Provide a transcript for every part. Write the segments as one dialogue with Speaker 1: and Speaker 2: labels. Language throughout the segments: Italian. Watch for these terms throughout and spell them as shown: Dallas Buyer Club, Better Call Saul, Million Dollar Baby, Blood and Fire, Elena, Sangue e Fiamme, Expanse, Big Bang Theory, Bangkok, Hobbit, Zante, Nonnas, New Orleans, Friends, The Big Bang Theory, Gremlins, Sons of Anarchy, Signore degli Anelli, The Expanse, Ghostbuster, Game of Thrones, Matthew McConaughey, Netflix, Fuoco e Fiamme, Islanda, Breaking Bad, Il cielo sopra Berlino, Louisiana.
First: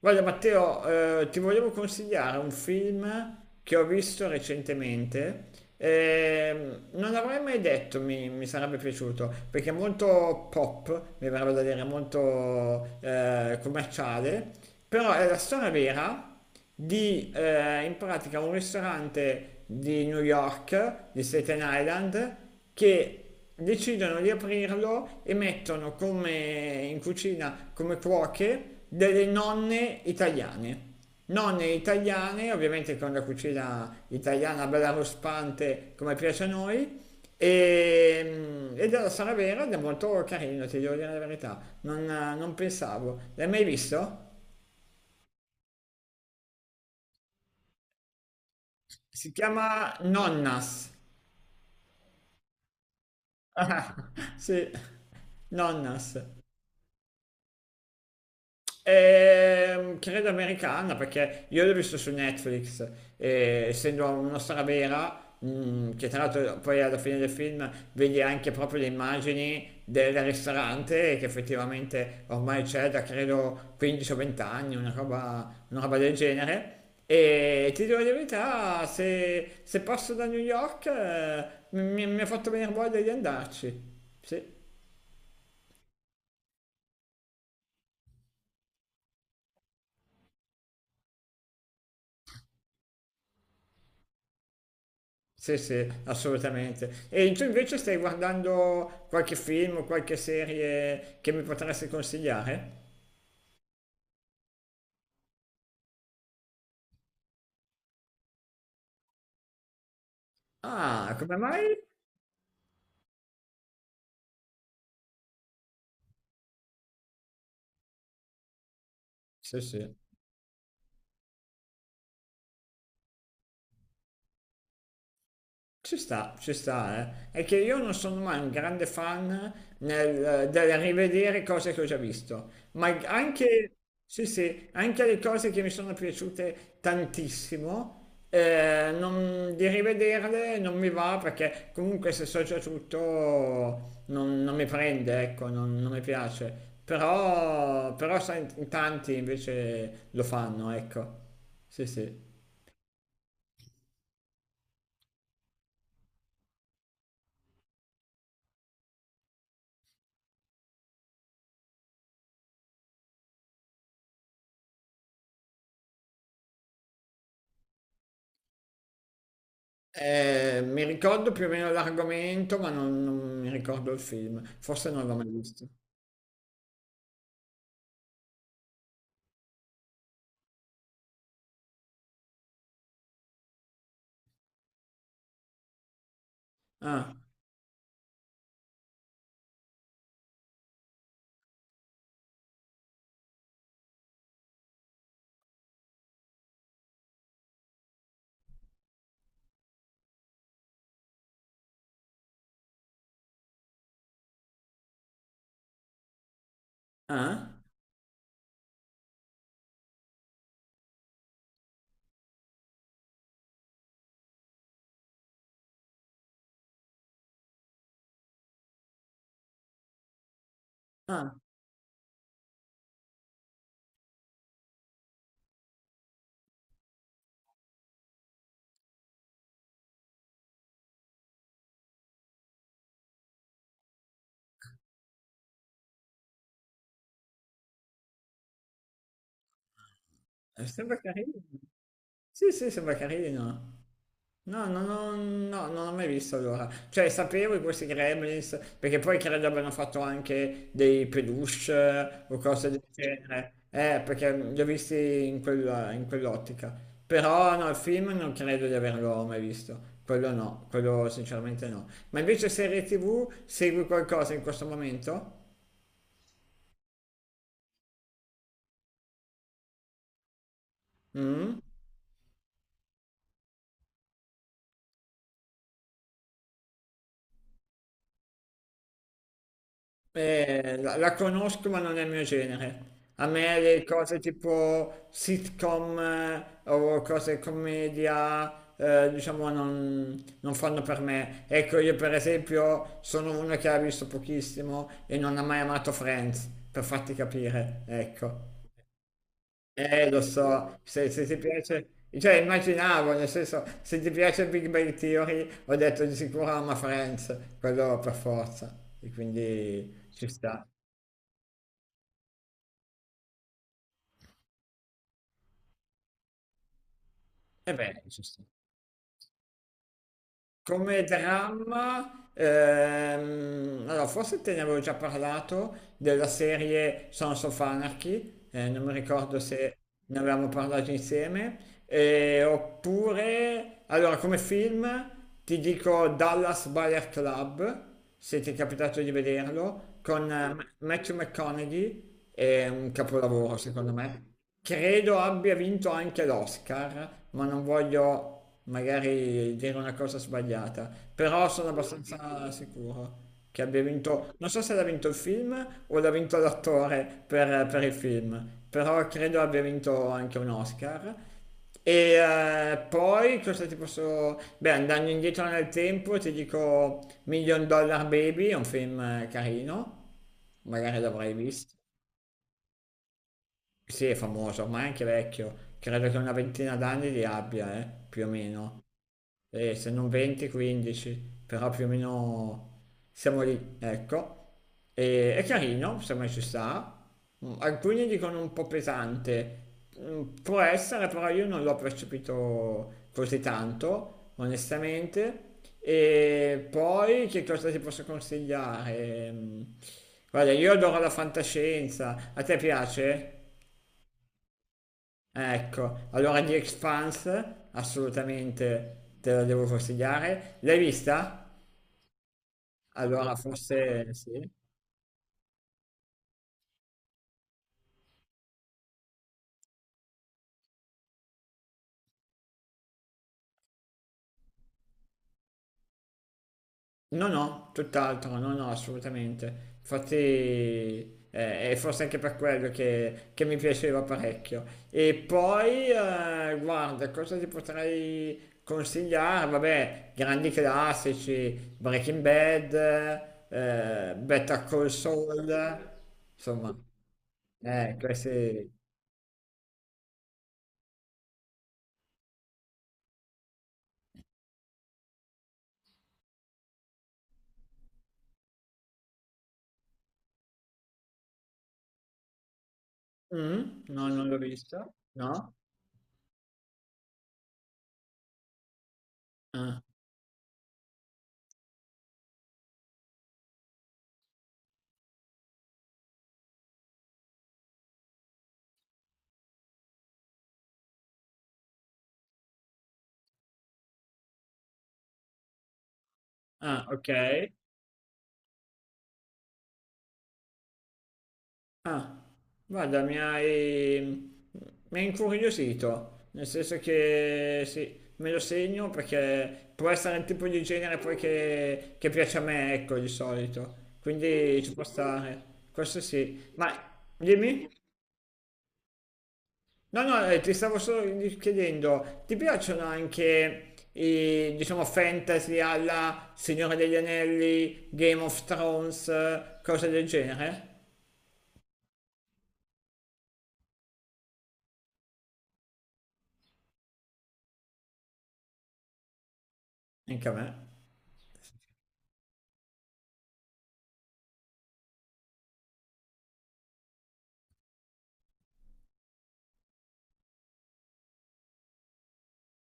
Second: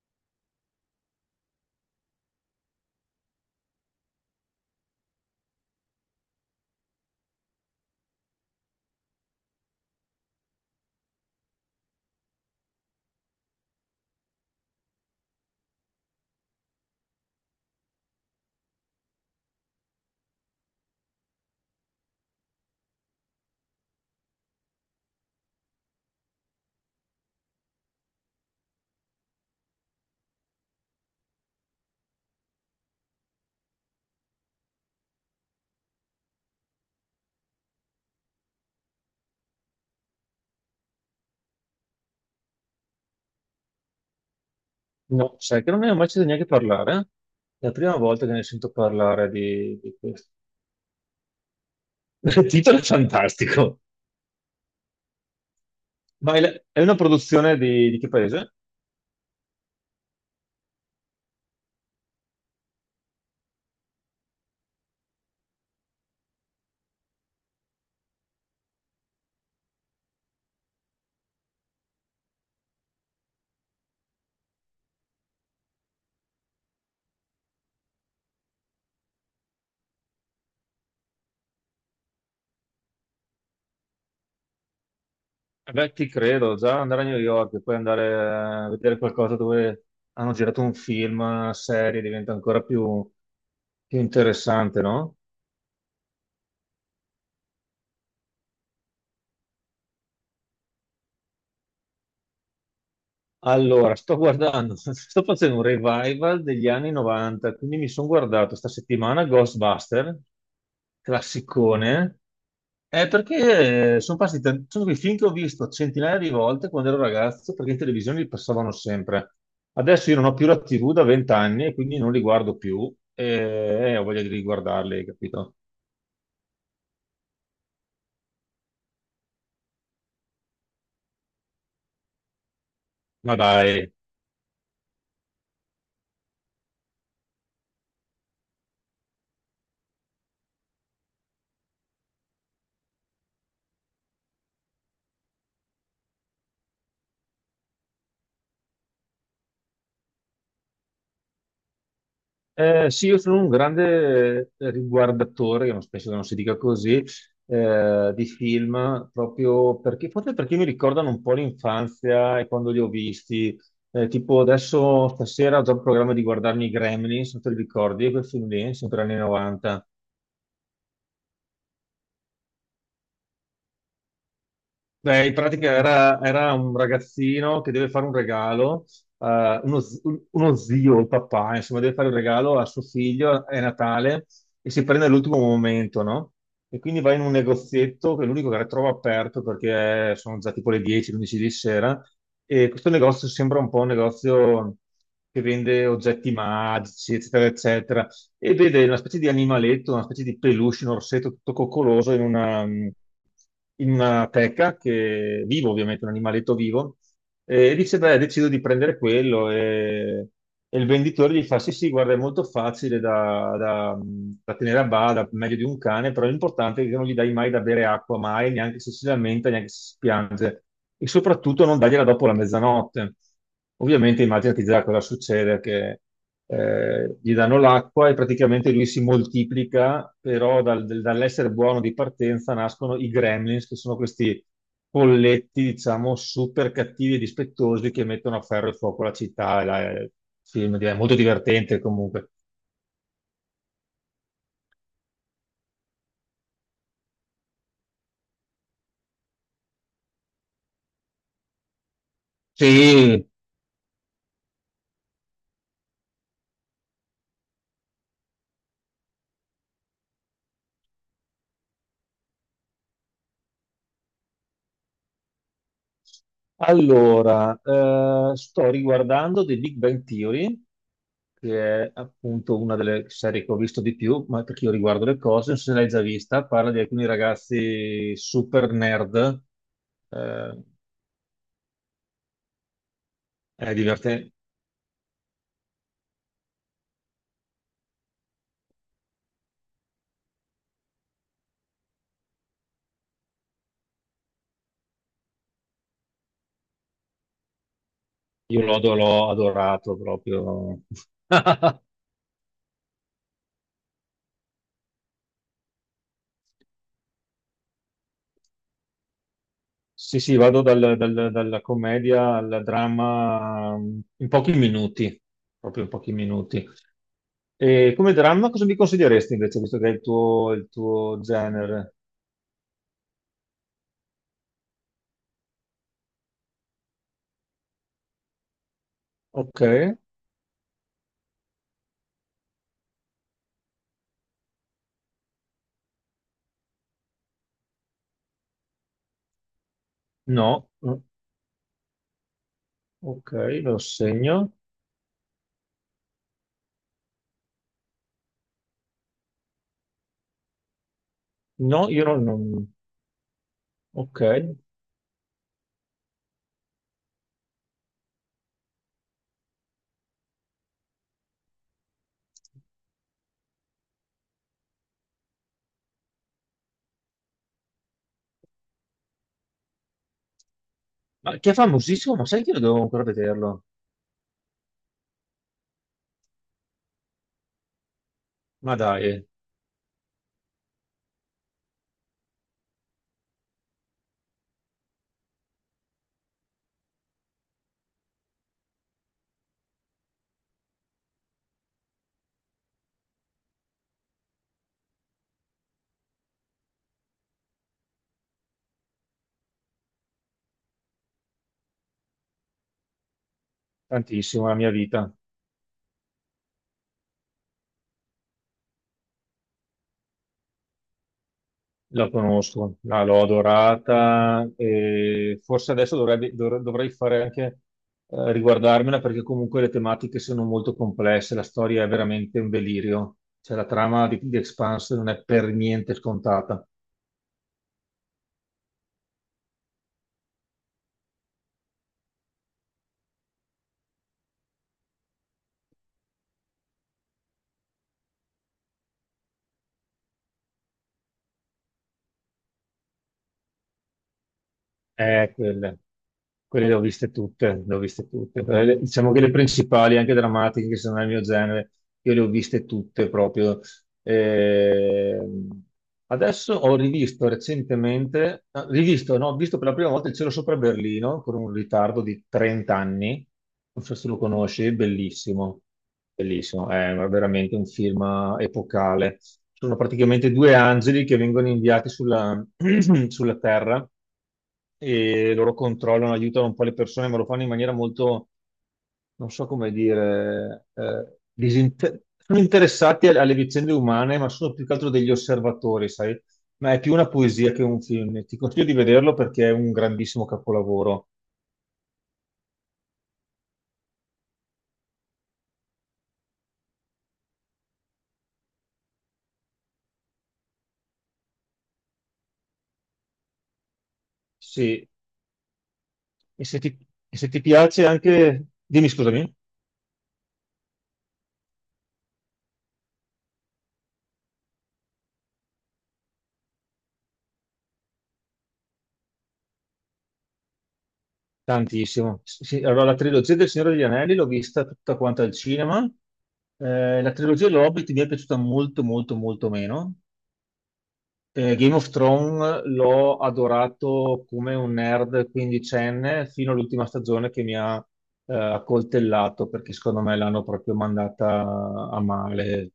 Speaker 1: Guarda Matteo, ti volevo consigliare un film che ho visto recentemente. Non l'avrei mai detto, mi sarebbe piaciuto, perché è molto pop, mi verrebbe da dire, molto commerciale, però è la storia vera di in pratica un ristorante di New York, di Staten Island, che decidono di aprirlo e mettono come in cucina, come cuoche, delle nonne italiane. Nonne italiane, ovviamente con la cucina italiana bella ruspante come piace a noi, e, e della Sala Vera ed è molto carino, ti devo dire la verità, non pensavo. L'hai mai visto?
Speaker 2: No, sai che non ne ho mai sentito neanche parlare. È la prima volta che ne sento parlare
Speaker 1: Si
Speaker 2: di,
Speaker 1: chiama
Speaker 2: di questo.
Speaker 1: Nonnas.
Speaker 2: Il titolo è fantastico.
Speaker 1: Ah, sì, Nonnas.
Speaker 2: Ma è, è una produzione di che paese?
Speaker 1: Credo americana perché io l'ho visto su Netflix e essendo una storia vera, che tra l'altro poi alla fine del film vedi anche proprio le immagini del ristorante che effettivamente ormai c'è da credo 15 o 20 anni, una roba del genere. E ti dico la verità, se passo da New York mi ha fatto venire voglia di andarci. Sì.
Speaker 2: Beh, ti credo, già andare a New York e poi andare a vedere qualcosa dove hanno girato un film, una serie, diventa ancora più, più interessante, no?
Speaker 1: Sì, sì, assolutamente. E tu invece stai guardando qualche film o qualche serie che mi potresti consigliare?
Speaker 2: Allora, sto guardando, sto facendo un revival degli anni 90, quindi mi sono guardato sta settimana Ghostbuster,
Speaker 1: Ah, come mai?
Speaker 2: classicone, è perché sono passati sono quei film che ho visto centinaia di volte quando ero ragazzo, perché in televisione li passavano sempre.
Speaker 1: Sì, sì.
Speaker 2: Adesso io non ho più la TV da vent'anni e quindi non li guardo più e ho voglia di riguardarli, capito?
Speaker 1: Ci sta, eh. È che io non sono mai un grande fan del rivedere cose che ho già visto, ma
Speaker 2: Ma
Speaker 1: anche,
Speaker 2: dai.
Speaker 1: sì, sì, anche le cose che mi sono piaciute tantissimo, di rivederle non mi va perché comunque se so già tutto non mi prende, ecco, non mi piace. Però, però sai, in tanti invece lo fanno, ecco. Sì, sì.
Speaker 2: Sì, io sono un grande riguardatore, io non- penso che non si dica così, di film, proprio perché, forse perché mi ricordano un po' l'infanzia e quando li ho visti. Tipo adesso stasera ho già il programma di guardarmi i Gremlins, non te li ricordi, quel film lì, sempre anni 90.
Speaker 1: Mi ricordo più o meno l'argomento, ma non mi ricordo il film. Forse non l'ho
Speaker 2: Beh,
Speaker 1: mai
Speaker 2: in
Speaker 1: visto.
Speaker 2: pratica era un ragazzino che deve fare un regalo, uno, uno zio, il papà, insomma, deve fare un regalo a suo figlio, è Natale, e si prende all'ultimo momento, no? E quindi va
Speaker 1: Ah,
Speaker 2: in un negozietto, che è l'unico che trova aperto, perché sono già tipo le 10, 11 di sera, e questo negozio sembra un po' un negozio che vende oggetti magici, eccetera, eccetera, e vede una specie di animaletto, una specie di peluche, un orsetto tutto coccoloso in una teca, che, vivo ovviamente, un animaletto vivo,
Speaker 1: ah,
Speaker 2: e dice, beh, decido di prendere quello e il venditore gli fa, sì, sì, guarda, è molto facile da, da tenere a bada, meglio di un cane, però l'importante è che non gli dai mai da bere acqua, mai, neanche se si lamenta, neanche se si piange, e
Speaker 1: ah,
Speaker 2: soprattutto non dargliela dopo la mezzanotte. Ovviamente immaginati già cosa succede, che gli danno l'acqua e praticamente lui si moltiplica, però dall'essere buono di partenza nascono i gremlins, che sono questi polletti, diciamo, super cattivi e dispettosi che mettono a ferro e fuoco la città. E sì, è
Speaker 1: sembra
Speaker 2: molto
Speaker 1: carino.
Speaker 2: divertente comunque.
Speaker 1: Sì, sì, sembra carino. No, no, no, no, non ho mai visto allora. Cioè, sapevo di questi Gremlins, perché poi credo abbiano fatto anche dei peluche o cose del
Speaker 2: Sì.
Speaker 1: genere. Perché li ho visti in in quell'ottica. Però no, il film non credo di averlo mai visto. Quello no, quello sinceramente no. Ma invece serie TV, segui qualcosa in questo momento?
Speaker 2: Allora, sto riguardando The Big Bang Theory,
Speaker 1: Mm?
Speaker 2: che è appunto una delle serie che ho visto di più, ma perché io riguardo le cose, non so se l'hai già vista, parla di alcuni ragazzi super nerd, eh,
Speaker 1: La conosco ma non è il mio genere. A me
Speaker 2: è
Speaker 1: le cose
Speaker 2: divertente,
Speaker 1: tipo sitcom o cose commedia, diciamo, non fanno per me. Ecco, io per esempio sono uno che ha visto pochissimo e non ha mai amato Friends, per farti capire, ecco.
Speaker 2: io l'ho adorato
Speaker 1: Lo
Speaker 2: proprio.
Speaker 1: so, se ti piace, cioè immaginavo, nel senso, se ti piace Big Bang Theory, ho detto di sicuro ama Friends, quello per forza, e quindi
Speaker 2: Sì,
Speaker 1: ci
Speaker 2: sì, vado
Speaker 1: sta.
Speaker 2: dalla commedia al dramma in pochi minuti, proprio in pochi minuti.
Speaker 1: Eh
Speaker 2: E
Speaker 1: beh,
Speaker 2: come
Speaker 1: ci sta.
Speaker 2: dramma cosa mi consiglieresti invece, visto che è il
Speaker 1: Come
Speaker 2: tuo genere?
Speaker 1: dramma, allora forse te ne avevo già parlato della serie Sons of Anarchy, non mi ricordo
Speaker 2: Ok,
Speaker 1: se ne avevamo parlato insieme, oppure, allora come film ti dico Dallas Buyer Club, se ti è capitato di vederlo, con
Speaker 2: no,
Speaker 1: Matthew McConaughey, è un
Speaker 2: ok,
Speaker 1: capolavoro
Speaker 2: me lo
Speaker 1: secondo me.
Speaker 2: segno.
Speaker 1: Credo abbia vinto anche l'Oscar, ma non voglio magari dire una cosa sbagliata, però sono
Speaker 2: No, io non...
Speaker 1: abbastanza
Speaker 2: non-
Speaker 1: sicuro che abbia
Speaker 2: Ok.
Speaker 1: vinto, non so se l'ha vinto il film o l'ha vinto l'attore per il film, però credo abbia vinto anche un Oscar. E poi cosa ti posso... Beh, andando indietro nel tempo ti dico Million Dollar Baby, è un film carino, magari l'avrai
Speaker 2: Ma che fa
Speaker 1: visto.
Speaker 2: famosissimo, ma sai che io devo ancora vederlo?
Speaker 1: Sì, è famoso, ma è anche vecchio. Credo che una ventina d'anni li abbia, più o
Speaker 2: Ma
Speaker 1: meno.
Speaker 2: dai,
Speaker 1: E se non 20, 15, però più o meno siamo lì, ecco. E, è carino, se mai ci sta. Mm, alcuni dicono un po' pesante. Mm, può essere, però io non l'ho percepito così tanto, onestamente. E poi che cosa ti posso consigliare? Mm, guarda, io adoro la fantascienza. A te piace?
Speaker 2: tantissimo la mia vita.
Speaker 1: Ecco, allora The Expanse assolutamente te la devo consigliare. L'hai vista?
Speaker 2: La conosco, l'ho
Speaker 1: Allora forse sì.
Speaker 2: adorata e forse adesso dovrei fare anche riguardarmela perché comunque le tematiche sono molto complesse, la storia è veramente un delirio, cioè la trama di Expanse non è per niente scontata.
Speaker 1: No, no, tutt'altro, no, no, assolutamente. Infatti è forse anche per quello che mi piaceva parecchio. E poi, guarda, cosa ti potrei consigliare? Vabbè, grandi classici, Breaking Bad, Better Call
Speaker 2: Quelle,
Speaker 1: Saul,
Speaker 2: quelle le
Speaker 1: insomma.
Speaker 2: ho viste tutte, le ho viste tutte. Però
Speaker 1: Questi,
Speaker 2: diciamo che le principali, anche drammatiche, che sono nel mio genere, io le ho viste tutte proprio. Ehm, Adesso ho rivisto recentemente, ah, rivisto, no, ho visto per la prima volta Il cielo sopra Berlino con un ritardo di 30 anni. Non
Speaker 1: mh,
Speaker 2: so
Speaker 1: no,
Speaker 2: se lo
Speaker 1: non l'ho
Speaker 2: conosci, è
Speaker 1: vista. No?
Speaker 2: bellissimo, bellissimo, è veramente un film epocale. Sono
Speaker 1: Ah,
Speaker 2: praticamente 2 angeli che vengono inviati sulla sulla Terra e loro controllano, aiutano un po' le persone, ma lo fanno in maniera molto, non so come dire, sono interessati alle alle vicende umane, ma sono più che altro degli osservatori, sai? Ma è
Speaker 1: ah,
Speaker 2: più una
Speaker 1: okay.
Speaker 2: poesia che un film. Ti consiglio di vederlo perché è un grandissimo capolavoro.
Speaker 1: Ah, guarda mi hai incuriosito, nel senso che sì, me lo segno perché può essere il tipo di genere poi che piace a me, ecco, di solito. Quindi ci può
Speaker 2: Sì,
Speaker 1: stare. Questo
Speaker 2: e
Speaker 1: sì.
Speaker 2: se
Speaker 1: Ma
Speaker 2: ti, e se ti
Speaker 1: dimmi?
Speaker 2: piace anche... Dimmi, scusami.
Speaker 1: No, no, ti stavo solo chiedendo, ti piacciono anche i, diciamo, fantasy alla Signore degli Anelli, Game of Thrones, cose del genere?
Speaker 2: Tantissimo. Sì, allora la trilogia del Signore degli Anelli l'ho vista tutta quanta al cinema. La trilogia dell'Hobbit mi è piaciuta molto, molto, molto meno.
Speaker 1: Anche a me,
Speaker 2: Game of Thrones l'ho adorato come un nerd quindicenne fino all'ultima stagione che mi ha accoltellato perché secondo me l'hanno proprio mandata a male.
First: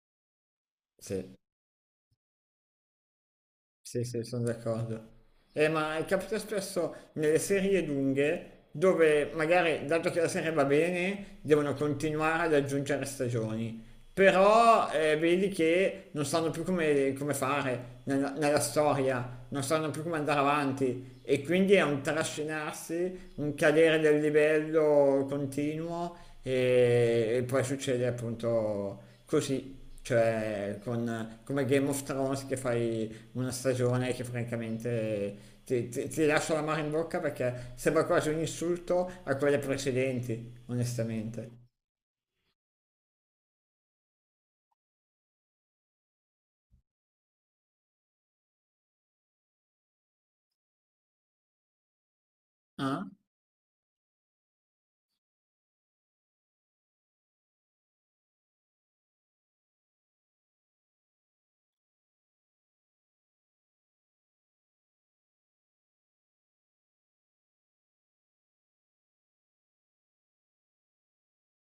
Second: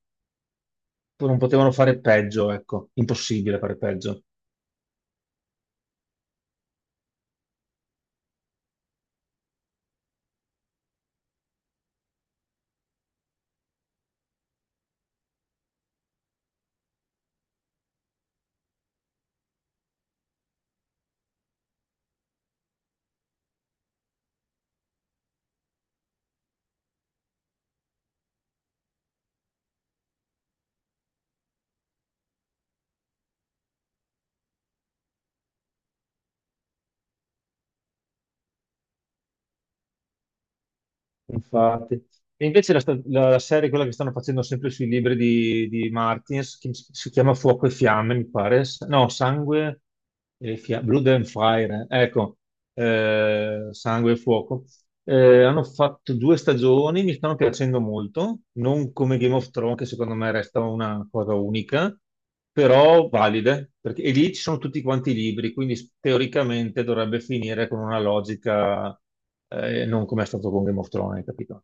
Speaker 1: sì.
Speaker 2: Non potevano fare peggio, ecco, impossibile fare
Speaker 1: Sì, sì,
Speaker 2: peggio.
Speaker 1: sono d'accordo. Ma capita spesso nelle serie lunghe dove magari, dato che la serie va bene, devono continuare ad aggiungere stagioni. Però vedi che non sanno più come, come fare nella storia, non sanno più come andare avanti e quindi è un trascinarsi, un cadere del livello continuo e poi succede appunto così, cioè con, come Game of Thrones che fai una stagione che francamente ti, ti lascia la mare in bocca perché sembra quasi un insulto a quelle precedenti, onestamente.
Speaker 2: Infatti. E invece la, la serie, quella che stanno facendo sempre sui libri di Martins, che si chiama Fuoco e Fiamme, mi pare. No, Sangue e Fiamme, Blood and Fire, ecco,
Speaker 1: Ah?
Speaker 2: sangue e fuoco. Hanno fatto 2 stagioni, mi stanno piacendo molto, non come Game of Thrones, che secondo me resta una cosa unica, però valide, perché e lì ci sono tutti quanti i libri, quindi teoricamente dovrebbe finire con una logica, non come è stato con Game of Thrones, capito?